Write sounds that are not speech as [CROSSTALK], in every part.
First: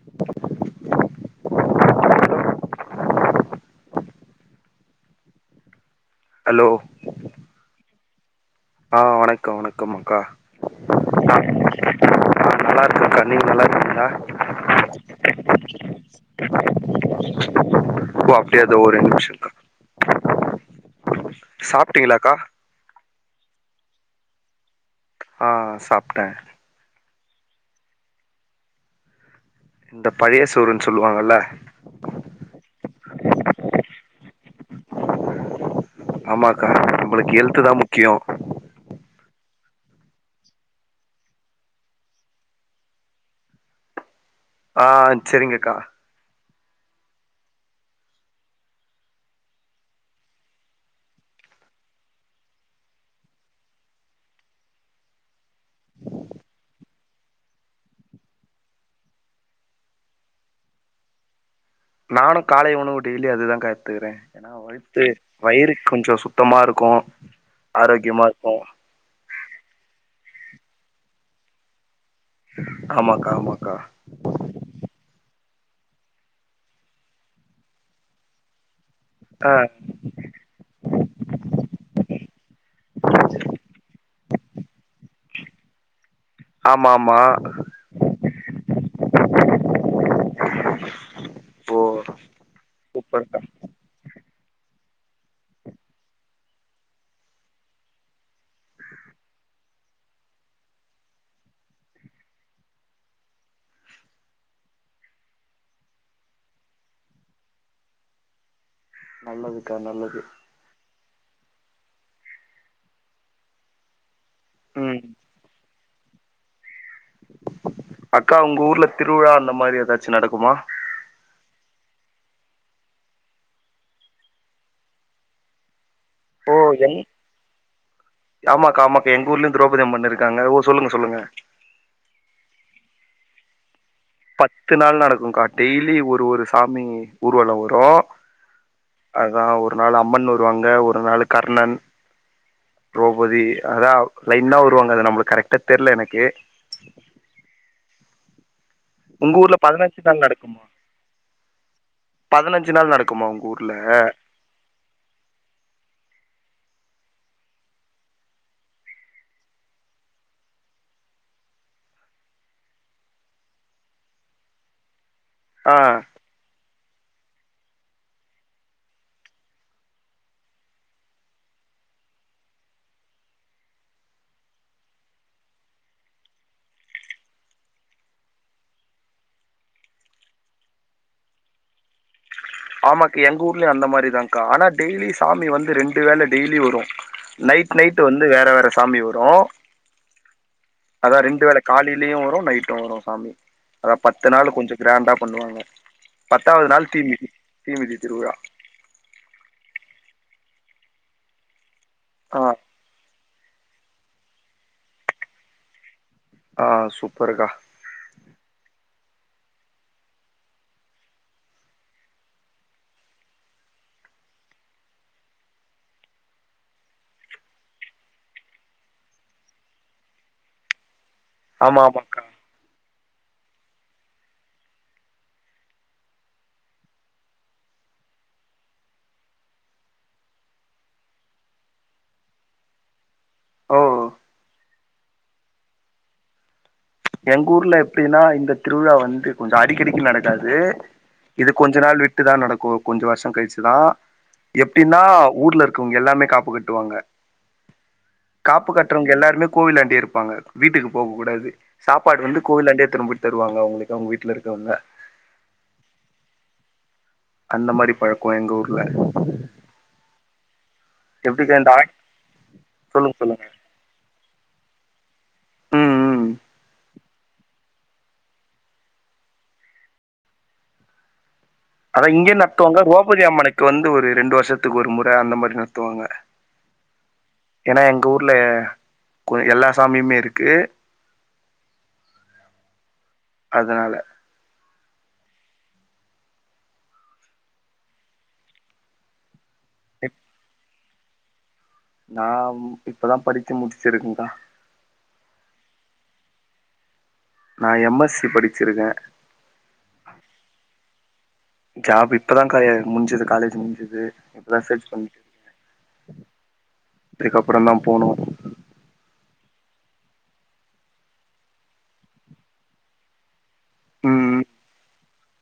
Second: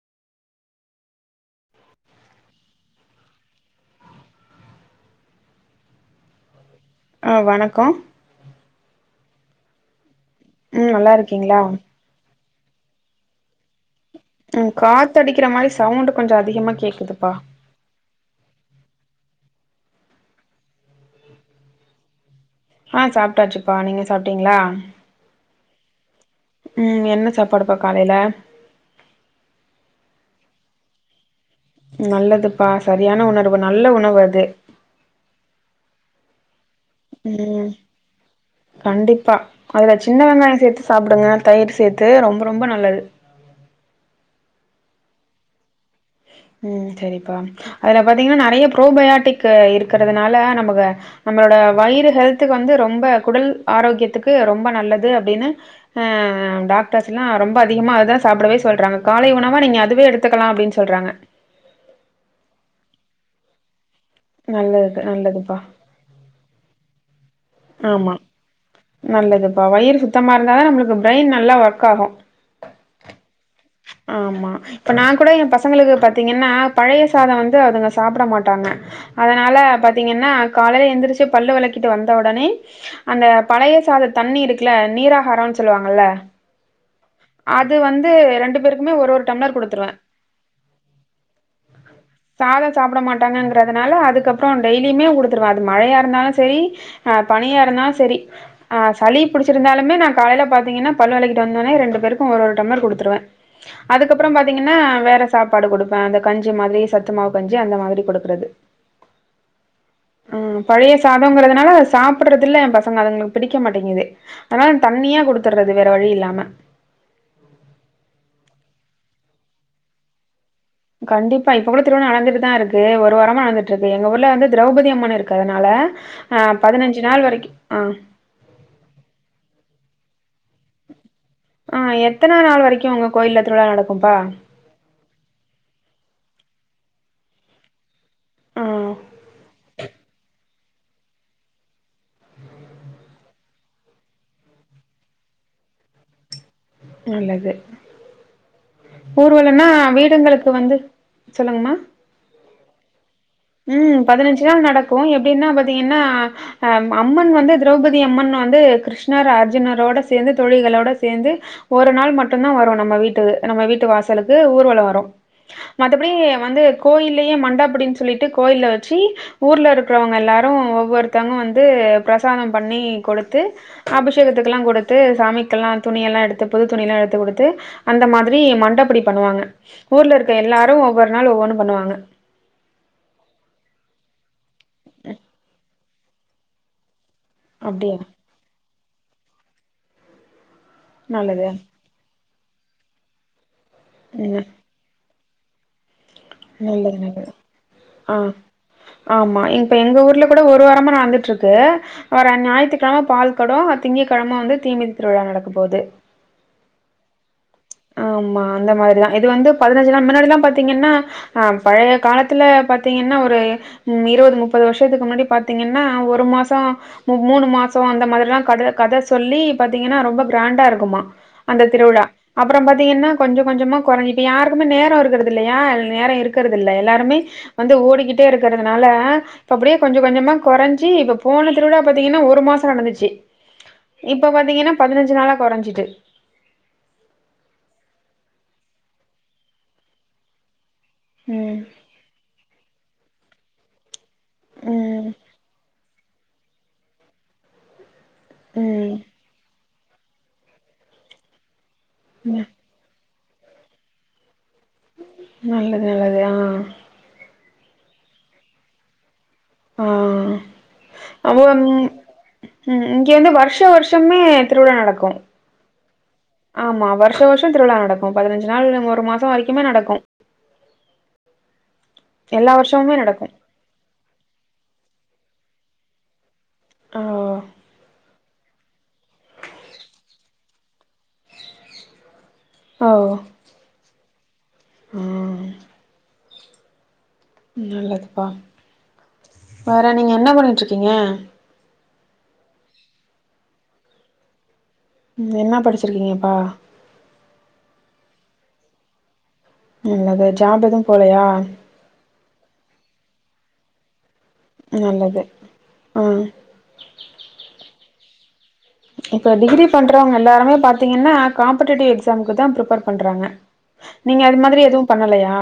[INAUDIBLE] [INAUDIBLE] Hello ஆ வணக்கோ ஆ வணக்க வணக்கம் அக்கா ம் நல்லா ருக்கீங்ளா ஆ நல்லா இருக்கங்கா நீங்க நல்லா இருங்கீங்ளா ம் காத்தடிக்கிற மாரி சவுண்ட் கொஞ்ச அதிகமா கேக்குதுப்பா ஓ அப்டியா தோ ஒரே நிமிஷக்கா சாப்பிட்டீங்ளாக்கா ஆ சாப்டாச்சுப்பா நீங்க சாப்டீங்ளா ஆ ஆ சாப்ட்டே. ம் என்ன சாப்பாடுப்பா காலைல? இந்த பழைய சோருன் சொல்லுவாங்கல்ல நல்லதுப்பா சரியான உணர்வு நல்ல உணவு அது. ஆமாக்கா நம்பளுக் ஹெல்த்து ம் தா முக்கியோ. கண்டிப்பா அதுல சின்ன வெங்காய சேத்து சாப்புடுங்க தயிர் சேத்து ரொம்ப ரொம்ப நல்லது. ஆ ஆ செரிங்கக்கா. ம் செரிப்பா அதுல பாத்திங்கன்னா நறைய ப்ரோபயாட்டிக் இருக்கறதுனால நமக்கு நம்பளோட வயிறு ஹெல்த்துக்கு வந்து ரொம்ப குடல் ஆரோக்கியத்துக்கு ரொம்ப நல்லது அப்டினு அ டாக்டர்ஸ் எல்லா ரொம்ப அதிகமா அதுதா சாப்படவே சொல்றாங்க காலை உணவா நீங்க அதுவே எடுத்துக்கலா அப்டின்ஸ் சொல்றாங்க. நானு காலை உணவு டெய்லியு அதுதாங்க்கா எட்த்துக்கிறே ஏனா நல்லது வயித்து நல்லதுப்பா. வயிறு கொஞ்சோ சுத்தமா இருக்கு ஆமா. ஆரோக்யமாருக்கு. நல்லதுப்பா வயிறு சுத்தமா இருந்தா தா நம்மளுக்கு பிரெயின் நல்லா ஒர்க் ஆகு. ஆமாக்கா ஆமாக்கா. ஆமா. இப்ப நா கூட எ பசங்களுக்கு பாத்திங்கன்னா பழைய சாதோ வந்து அதுங்க சாப்ட மாட்டாங்க. ஆ அதனால பாத்தீங்கன்னா காலைல எந்திரிச்சு பல்லு வெளக்கிட்டு வந்த ஒடனே அந்த பழைய சாத தண்ணி இருக்குல்ல நீராகாரோன் சொல்லுவாங்கல்ல. ஆமா ஆமா அது வந்து ரண்டுப் பேருக்குமே ஒரு ஒரு டம்ளர் குடுத்துருவே ஓ சாதோ சாப்பட சூப்பர்க்கா மாட்டாங்கங் கறதுனால அதுக்கப்புறோ டெய்லியிமே குடுத்துருவே அது மழையாருந்தாலு செரி அ பனியா இருந்தாலு செரி ஆ சளி புடிச்சிருந்தாலுமே நா காலைல பாத்தீங்கன்னா பல்லு வெளக்கிட்டு வந்த ஒனே ரெண்டு பேருக்கு ஒரு ஒரு டம்ளர் குடுத்துருவே. அதுக்கப்புறம் பாத்தீங்கன்னா வேற சாப்பாடு குடுப்பே அந்த கஞ்சி மாதிரி சத்து மாவு கஞ்சி அந்த மாதிரி குடுக்கறது. நல்லதுக்கா நல்லது. ம் பழைய சாதோங்கிறதுனால அத சாப்பட்றது இல்ல எம் பசங்க அதுங்களுக் பிடிக்க மாட்டிங்குது. அதனால ம் தண்ணியா குடுத்துர்றது வேற வழி இல்லாம. அக்கா உங்க ஊர்ல திருவிழா அந்த மாரி எதாச்சு நடக்குமா? கண்டிப்பா இப்ப கூட திருவிழா நடந்துட்டுதா இருக்கு ஒரு வாரமா நடந்துட்ருக்கு எங்க ஊர்ல வந்து திரௌபதி அம்மன் இருக்கு அதுனால. ஆ ஓ எங் பதினஞ்சு நாள் வரைக்கு அ ஆமாக்கா ஆமாக்கா எங்க ஊர்லியு த்ரௌப்பதி அம்மன் இருக்காங்க ஓ சொல்லுங்க சொல்லுங்க. அ எத்தனா நாள் வரைக்கு உங்க கோயில்ல திருவிழா நடக்கும்ப்பா? பத்து நாள் நடக்குங்க்கா டெய்லி ஒரு ஒரு சாமி ஊர்வலோ வரு. ஆ அதா ஒரு நாள் அம்மன் வருவாங்க ஒரு நாளு கர்ணன். த்ரோபதி அதா லைனா வருவாங்க அது நம்மளுக் கரெக்ட்டா தெர்ல எனக்கு. நல்லது. உங்க ஊர்ல ஊர்வலன்னா பதினஞ்சு நாள் வீடுங்களுக்கு வந்து சொல்லுங்மா. பதனஞ்சு நாள் நடக்குமா உங்க ஊ ம் பதினஞ்சு நாள் நடக்கு எப்டின்னா பாத்திங்கன்னா. அம் அம்மன் வந்து திரௌபதி அம்மன் வந்து கிருஷ்ணர் அர்ஜுனரோட சேந்து தோழிகளோட சேந்து ஒரு நாள் மட்டுந்தா வரு நம்ம வீட்டுகு நம்ம வீட்டு வாசலுக்கு ஊர்வலொ வரு. ஆ மத்தபடி வந்து கோயில்லியே மண்ட அப்பிடின் சொல்லிட்டு கோயில்ல வெச்சி ஊர்ல இருக்கறவங்க எல்லாரு ஒவ்வொருத்தவுங்க வந்து பிரசாதோ பண்ணி குடுத்து அபிஷேகத்துக்கல்லா குடுத்து சாமிக்கல்லா துணி எல்லா எடுத்து புது துணிலா எடுத்து குடுத்து அந்த மாதிரி மண்டப்படி பண்ணுவாங்க. ஊர்ல இருக்க எல்லாரு ஒவ்வொரு நாள் ஒவ்வொன்னு பண்ணுவாங்க. ஆமாக் எங்க ஊர்லியு அந்த மாரிதாங்க்கா ஆனா டெய்லி சாமி வந்து ரெண்டு வேள டெய்லி வரு. நைட் அப்டியா நைட் வந்து வேற வேற சாமி வரு அதா ரெண்டு நல்லது வேள காலி லியு வரு நைட்டு வரு சாமி. அதா பத்து ம் நாளு கொஞ்சோ கிராண்டா பண்ணுவாங்க. பத்தாவ்து நாள் நல்லது தீ மிதி நல்லது ஆ ஆமா இப்ப எங்க ஊர்ல கூட ஒரு வாரமா நடந்துட்ருக்கு. வர்ற ஆ ஞாயித்துக்கிழம பால் கொடோ திங்கக்கிழம வந்து தீமிதி திருவிழா நடக்க போது ஆ சூப்பர்க்கா ஆமா அந்த மாதிரிதா இது வந்து பதினஞ்சு நாள் முன்னாடிலா பாத்தீங்கன்னா ஆ பழைய காலத்துல பாத்தீங்கன்னா ஒரு ம் இருவது முப்பது வருஷத்துக்கு முன்னாடி பாத்தீங்கன்னா ஒரு மாசோ மூணு மாசோ அந்த மாரில்லா கத கத சொல்லி பாத்தீங்கன்னா ரொம்ப கிராண்டா இருக்குமா அந்த ஆமா திருவிழா ஆமாக்கா அப்பறம் பாத்தீங்கன்னா கொஞ்சோ கொஞ்சமா குறையி இப்ப யாருக்குமே நேர இருக்கிறது இல்லையா நேர இருக்குறது இல்ல எல்லாருமே வந்து ஓடிக்கிட்டே இருக்கறதுனால ப்ப அப்டியே கொஞ்சோ கொஞ்சமா குறஞ்சு இப்ப போன திருவிழா பாத்தீங்கன்னா ஒரு மாசம் நடந்துச்சு ஓ இப்ப பாத்தீங்கன்னா பதினஞ்சு நாளா குறஞ்சிட்டு எங்க ஊர்ல எப்டினா இந்த திருவிழா வந்து கொஞ்சோ அடிக்கடிக்கு நடக்காது இது ம் கொஞ்ச நாள் விட் ட்டு தா நடக்கும் கொஞ்ச வருஷ கழிச்சுதா எப்டினா ம் ஊர்ல இருக்கவங்க எல்லாமே காப்பு கட்டுவாங்க காப்பு ம் கட்டுறவங்க எல்லாருமே கோவிலாண்டேயே இருப்பங்க வீட்டுக்கு போக கூடாது சாப்பாடு வந்து ம் கோவிலாண்டே திரும்ப தருவாங்க அவுங்களுக்கு அவுங்க வீட்ல இருக்கவங்க நல்லது நல்லது ஆ அந்த மாரி பழக்கோ எங்க ஊர்ல ஆ அ எப்டிக்கா ம் இந்த ஆடி இங்க சொல்லுங்க வந்து சொல்லுங்க வருஷ வருஷ ஷமே திருவிழா நடக்கு ம் ம் ஆமா வருஷ வருஷோ திருவிழா நடக்கு பதினஞ்சு நாள் ஒரு மாசம் வரைக்குமே நடக்கு அதா இங்க எல்லா நத்துவாங்க வருஷமுமே நடக்கு [UNINTELLIGIBLE] அம்மனுக் த்து வந்து ஒரு ரெண்டு வருஷத்துக்கு ஒரு முற அந்த மாரி நடத்துவாங்க ஆ ஏனா எங்க ஊர்ல கு எல்லா சாமியுமே இருக்கு ஆ ஓ அதனால ம் நல்லதுப்பா வேற நீங்க என்ன பண்ணிட்டு இருக்கீங்க நான் இப்பதா படிச்சு முடிச்சிருக்கேங்கா என்ன படிச்சிருக்கீங்கப்பா நான் எம்எஸ்சி படிச்சிருக்கே நல்லது ஜாப் எதுவு போலயா ஜாப் இப்ப தா கா எ முடிஞ்சது காலேஜ் முடிஞ்சது இப்ப தா சர்ச் பண்ணிட்டு நல்லது இருக் ம் துக்கப்புற தா போனு இப்ப டிகிரி பண்றவங்க எல்லாருமே பாத்தீங்கன்னா காம்படேட்டிவ் எக்ஸாம்க்கு தா பிரிப்பேர் பண்றாங்க நீங்க அது ம் மாதிரி எதுவு பண்ணலையா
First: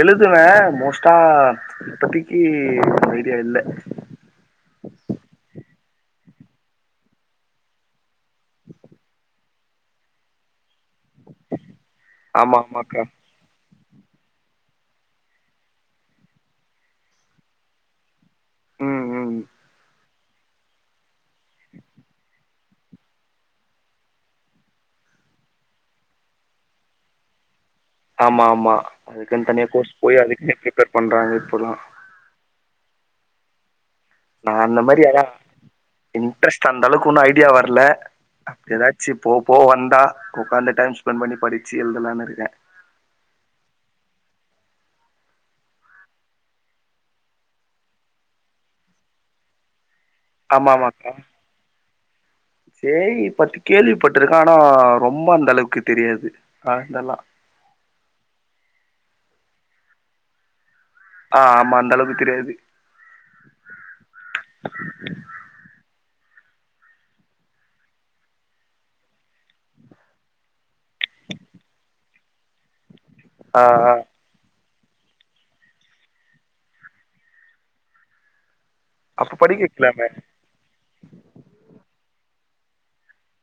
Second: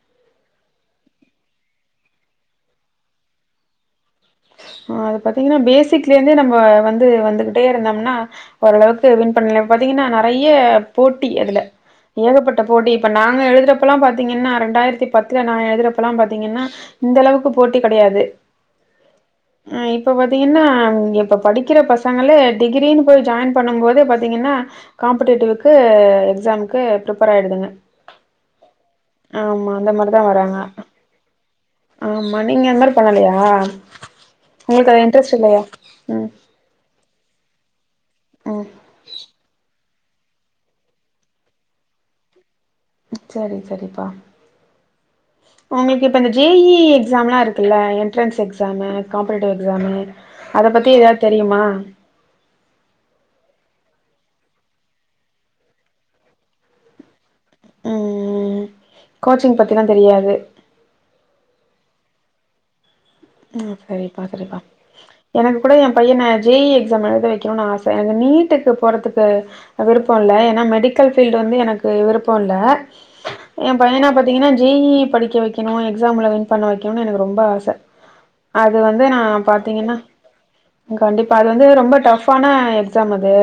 எழுதுவே மோஸ்டா இப்பத்திக்கி ஐடியா இல்ல அத பாத்தீங்கன்னா பேசிக்லேருந்தே நம்ம வந்து வந்துகிட்டே இருந்தோம்னா ஓரளவுக்கு வின் பண்ணல பாத்தீங்கன்னா நெறய போட்டி அதுல ஆமா ஏகப்பட்ட போட்டி ஆமாக்கா இப்ப நா நா எழுதுறப்பெல்லா பாத்தீங்கன்னா ரெண்டாயிரத்தி பத்துல நா எழுதுறப்பெல்லா பாத்தீங்கன்னா இந்த அளவுக்கு போட்டி கிடையாது ம் ம் ஹ இப்ப பாத்தீங்கன்னா இப்ப படிக்கிற பசங்களே டிகிரின்னு போய் ஜாயின் பண்ணும் போதே பாத்தீங்கன்னா காம்படேட்டிவ்கு எக்ஸாம்க்கு ப்ரிபேர் ஆயிடுதுங்க ஆமா ஆமா அதுக்குன் தனியா ஆமா அந்த கோர்ஸ் மாரிதா போய் வராங்க அதுக்குனு பிரிப்பேர் பண்றாங்க இப்பல்லா ஆமா நீங்க அந்மாரி பண்ணலயா நா அந்த மாரி யாரா ம் இன்ட்ரெஸ்ட் அந்தளவுக் ஒன்னு ஐடியா வர்ல ம் அப்டி எதாச்சு போ போ வந்தா உக்காந்து டைம் ஸ்பென்ட் பண்ணி படிச்சு எழுதலானுருக்கே சரி சரிப்பா [INAUDIBLE] ஒங்களுக்கு இப்ப இந்த ஜேஇ எக்ஸாம்லா இருக்குல்ல என்ட்ரன்ஸ் எக்ஸாமு காம்படேட்டிவ் எக்ஸாமு அத ஆமா பத்தி ஏதாவது தெரியுமா ஜேஇ பத்தி கேள்விப்பட்டிருக்கே ஆனா ரொம்ப அந்த அளவுக்கு தெரியாது அ இதேல்லா ம் ம் கோச்சிங் பத்திலா தெரியாது ஆ ஆமா அந்தளவுக் தெரியாது ம் செரிப்பா செரிப்பா எனக்கு கூட எ பையன ஜே இ எக்ஸாம் எழுத வைக்கணுனு ஆச எனக்கு நீட்டுக்கு போறதுக்கு விருப்போ இல்ல ஏன்னா மெடிக்கல் ஃபீல்டு வந்து எனக்கு விருப்போல்ல ஆ எ ஆ பையனா பாத்தீங்கன்னா ஜே இ படிக்க வைக்கணு எக்ஸாம்ல வின் பண்ண வைக்கணுனு எனக்கு ரொம்ப ஆச அது வந்து நா அப்ப படிக்க பாத்தீங்கன்னா வைக்கலாமே கண்டிப்பா அது வந்து ரொம்ப டஃப்பான எக்ஸாம் அது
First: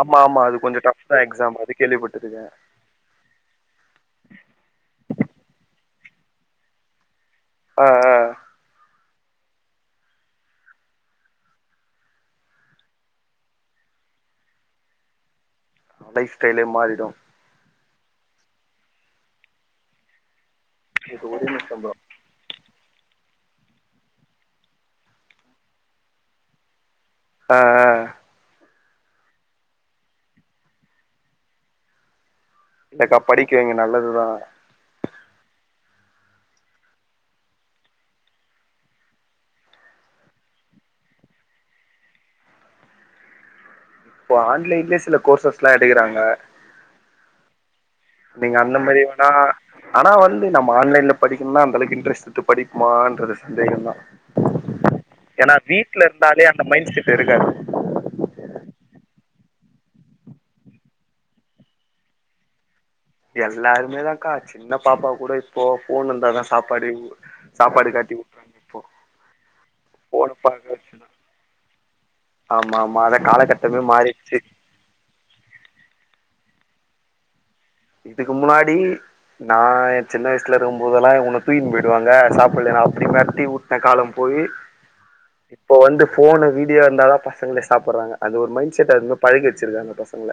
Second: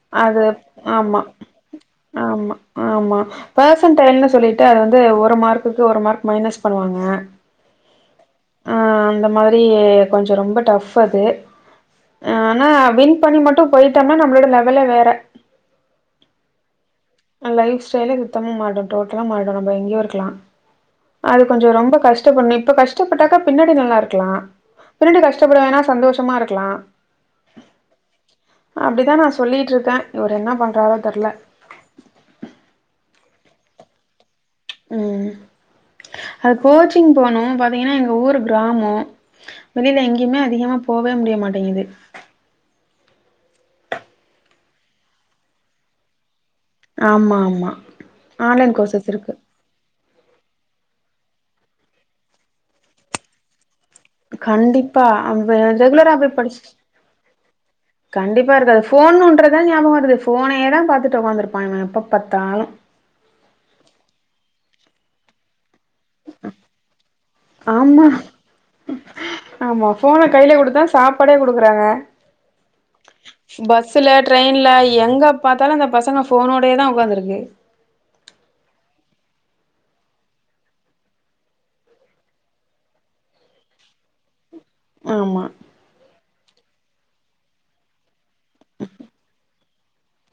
ஆமா ஆமா அது கொஞ்சோ டஃப் தா ஆமா எக்ஸாம் அது கேள்விப்பட்டிருக்கே ஆமா ஆமா ஃபர்சன்டைன் சொல்லிட்டு அது வந்து ஒரு மார்க்குக்கு ஒரு மார்க் மைனஸ் பண்ணுவாங்க ஆ ஆ அந்த மாரி கொஞ்சோ ரொம்ப டஃப் அது ஆனா வின் பண்ணி மட்டு போயிட்டம்னா நம்ளோட லெவலே வேற லைஃப் ஸ்டைலே மாறிடும் லைப் ஸ்டைலே சுத்தமா மாரிடு டோட்டலா மாரிடு நம்ப எங்கயு இருக்கலா இது அது ஒரே கொஞ்சோ நிமிஷோ ப்ரோ ரொம்ப கஷ்டப்பட்னு இப்ப கஷ்டோ டாக்கா பின்னாடி நல்லாருக்களலா பின்னாடி கஷ்டப்பட வேணா சந்தோஷமா இருக்கலா ஆஹ் அப்டித தா நா சொல்லிகிட்டுருக்கே இவர் என்ன பண்ணுறாறோ தெர்ல இல்லக்கா படிக்க வெய்ங்க நல்லதுதா ம் அது கோச்சிங் போனோ பாத்தீங்னா எங்க ஊர் கிராமோ வெளியில எங்கேயுமே அதிகமா போவே முடிய மாட்டேங்குது இப்ப ஆன்லைன்லயே சில கோர்சஸ்ல்லா எடுக்கறாங்க ஆமா ஆமா நீங்க ஆன்லைன் அந்த மாரி கோர்சஸ் வேணா இருக்கு ஆனா வந்து நம்ம ஆன்லைன்ல படிக்கனுனா அந்தளவுக்கு இன்ட்ரஸ்ட்டு படிப்பமான்றது சந்தேகம்தா கண்டிப்பா அது ரெகுலரா போய் இருந்தாலே அந்த படிச்சு மைண்ட் செட் இருக்காது கண்டிப்பா இருக்காது ஃபோன் னோன்றதா ஞாபககோ வருது ஃபோனேதா பாத்துட்டு உக்காந்துருப்பா எப்ப பாத்தாலு எல்லாருமே தக்கா சின்ன பாப்பா கூடோ இப் ப்போ போன் வந்தாதா சாப்பாடு சாப்பாடு ஆமா காட்டி வுற்றாங்க இப்போ ஆமா போன கையில பாக்க குடுத்தா வச்சுதான் சாப்பாடே குடுக்குறாங்க ஆமா ஆமா அத காலகட்டமே பஸ்ல மாறிடுச்சு ட்ரெயின்ல எங்க பார்த்தாலு அந்த பசங்க ஃபோனோடே தா உக்காந்துருக்கு இதுக்கு முன்னாடி நா எ சின்ன வயசுல இருக்கு போதெல்லா உன்ன தூக்கின் போயிடுவாங்க சாப்டலனா அப்டி மெரட்டி ஊ என் காலம் போயி ஆமா இப்போ வந்து போனு வீடியோ வந்தாதா பசங்களே சாப்பற்றாங்க அது ஒரு மைண்ட செட் அது பழகி வச்சிருக்காங்க பசங்ள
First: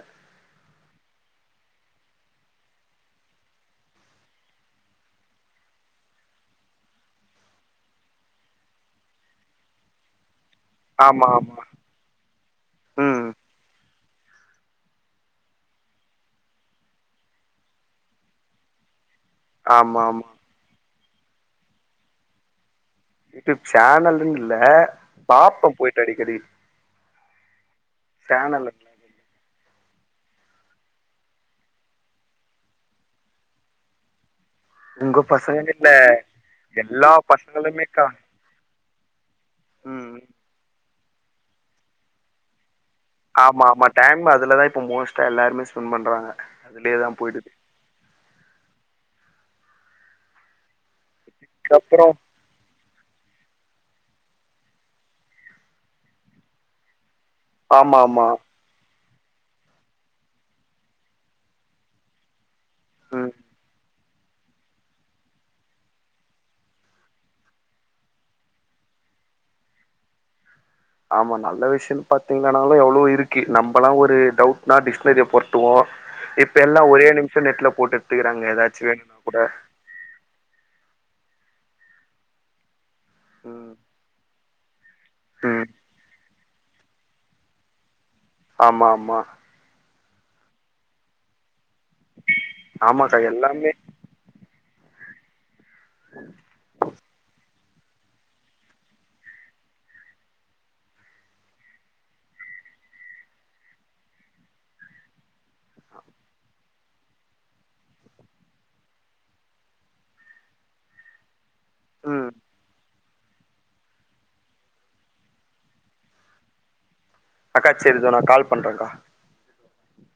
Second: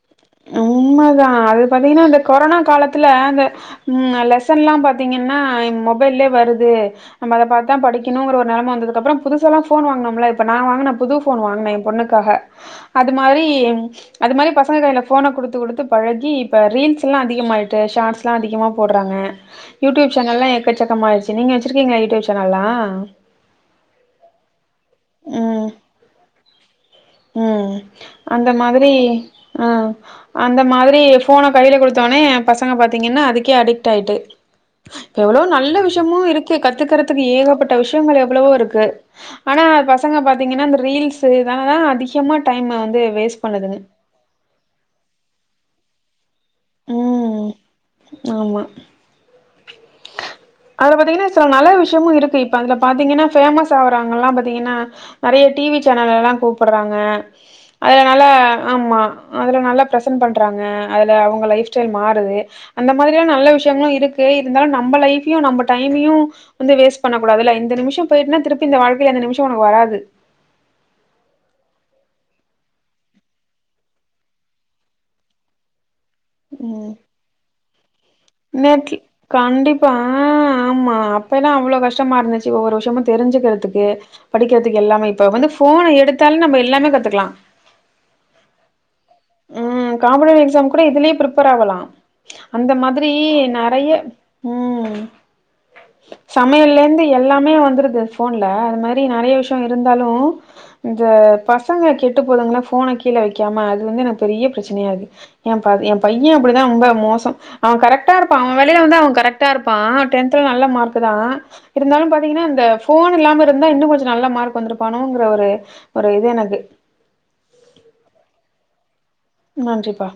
உண்மை தா அது பாத்தீங்கனா இந்த கொரோனா காலத்துல அந்த ம் லெசன்லா பாத்தீங்கன்னா மொபைல்லே வருது நம்மல பாத்தா படிக்கணுங்ற ஒரு நெலம வந்ததுக்கப்பறோ புதுசல்லா ஃபோன் வாங்கினோம்ல ப்ப நா வாங்குன புது ஆமா ஃபோன் ஆமா வாங்குன எ பொண்ணுக்காக அது ம் மாரி அது மாரி பசங்க கைல ஃபோன குடுத்து குடுத்து பழகி இப்போ ரீல்ஸ்லா அதிகமாகிட்டு ஷார்ட்ஸ்லா அதிகமா போடுறாங்க ஆமா யூட்டுப் ஆமா சேனல்லா எக்கச்சக்கமா ஆய்ச்சு நீங்க வச்சிருக்கீங்களா யூட்டுப் சேனல்லா யூடியூப் சேனல்ன்னு இல்ல பாப்ப ம் போயிட்டு அடிக்கடி ம் அந்த சேனலுங்களா மாதிரி அஹ் அந்த மாதிரி போன கையில குடுத்தோனே பசங்க பாதீங்கன்னா அதுக்கே அடிக்ட் ஆயிட்டு உங்க இப்ப எவ்வளோ பசங்கன்னு நல்ல இல்ல விஷயமு இருக்கு எல்லா கத்துக்கறதுக்கு ஏகப்பட்ட பசங்களுமேக்கா விஷயங்கள் எவ்ளோவோ இருக்கு ஆனா ம் பசங்க பாத்தீங்கன்னா அந்த ரீல்ஸ்னால தா அதிகமா டைமு வந்து வேஸ்ட் ஆமா பண்ணுதுங்க ஆமா டைம் அதுலதா இப்ப மோஸ்டா எல்லாருமே ஸ்பெண்ட் பண்றாங்க அதுலயே தா ம் போய்டுது ஆமா அதுல பாத்தீங்னா சில நல்ல அதுக்கப்புறோ விஷயமும் இருக்கு இப்ப அதுல பாத்தீங்கன்னா பேமஸ் ஆகறாங்கல்லா பாத்தீங்கன்னா நெறைய டி வி சேனல் எல்லா கூப்படறாங்க ஆமா அதனால ஆமா ஆமா அதுல நல்லா ப்ரசன்ட் பண்றாங்க அதுல அவங்க லைஃப் ஸ்டைல் மாறுது அந்த மாதிரியான ம் நல்ல விஷயங்களு இருக்கு இருந்தாலு நம்ம லைஃப் பியு நம்ம டைமையு வந்து வேஸ்ட் பண்ண கூடாதுல்ல இந்த நிம்ஷொ போயிட்டுனா திருப்பி இந்த வாழ்க்கில இந்த நிமிஷொ ஒன்னு வராது ஆமா நல்ல விஷயொனு பாத்தீங்னனாலு எவ்ளவோ இருக்கு நம்பல்லா ஒரு டவுட்னா டிஸ்னரிய பொரட்டுவோ இப்ப எல்லா ம். ஒரே நிமிஷோ நெட்ல போட்டுட் பெய்றாங்க எதாச்சு வேணுனா கூட ப்ப அ ஆமா அப்பெல்லா அவ்ளோ கஷ்டமா இருந்துச்சு ஒவ்வொரு விஷயமு ம் தெரிஞ்சுக்கிறதுக்கு படிக்கிறதுக்கு எல்லாமே இப்ப வந்து ம் ஃபோன எடுத்தால நம்ம எல்லாமே கத்துக்கலா ஆமா ஆமா ம் காம்படட்டிவ் எக்ஸாம் கூட இதுலயே பிரிஃப்பர் ஆகலாம் அந்த மாதிரி ஆமாக்கா எல்லாமே நெறைய ம் சமையலருந்து எல்லாமே வந்துருது ஃபோன்ல அது மாரி நெறைய விஷயோ இருந்தாலு ஜ பசங்க கெட்டு போதுங்குளா ஃபோன கீழே வைக்காம அதுலந்து எனக் பெரிய பிரச்சனையாகுது எ ப எ பைய அப்படிதா ரொம்ப மோசோ அவ கரெக்ட்டாருப்பா அவ வேலையில வந்து அவ கரெக்ட்டாருப்பா அவ டென்த்ல நல்ல மார்க்தா இருந்தாலு ம் பாத்தீங்கன்னா அந்த ஃபோன் இல்லாம இருந்தா இன்னு கொஞ்சொ நல்லா மார்க் வந்துருப்பானோங்ககுற ஒரு ஒரு இது எனக்கு அக்கா சர் இதோ நா கால் பண்றங்கா நன்றிப்பா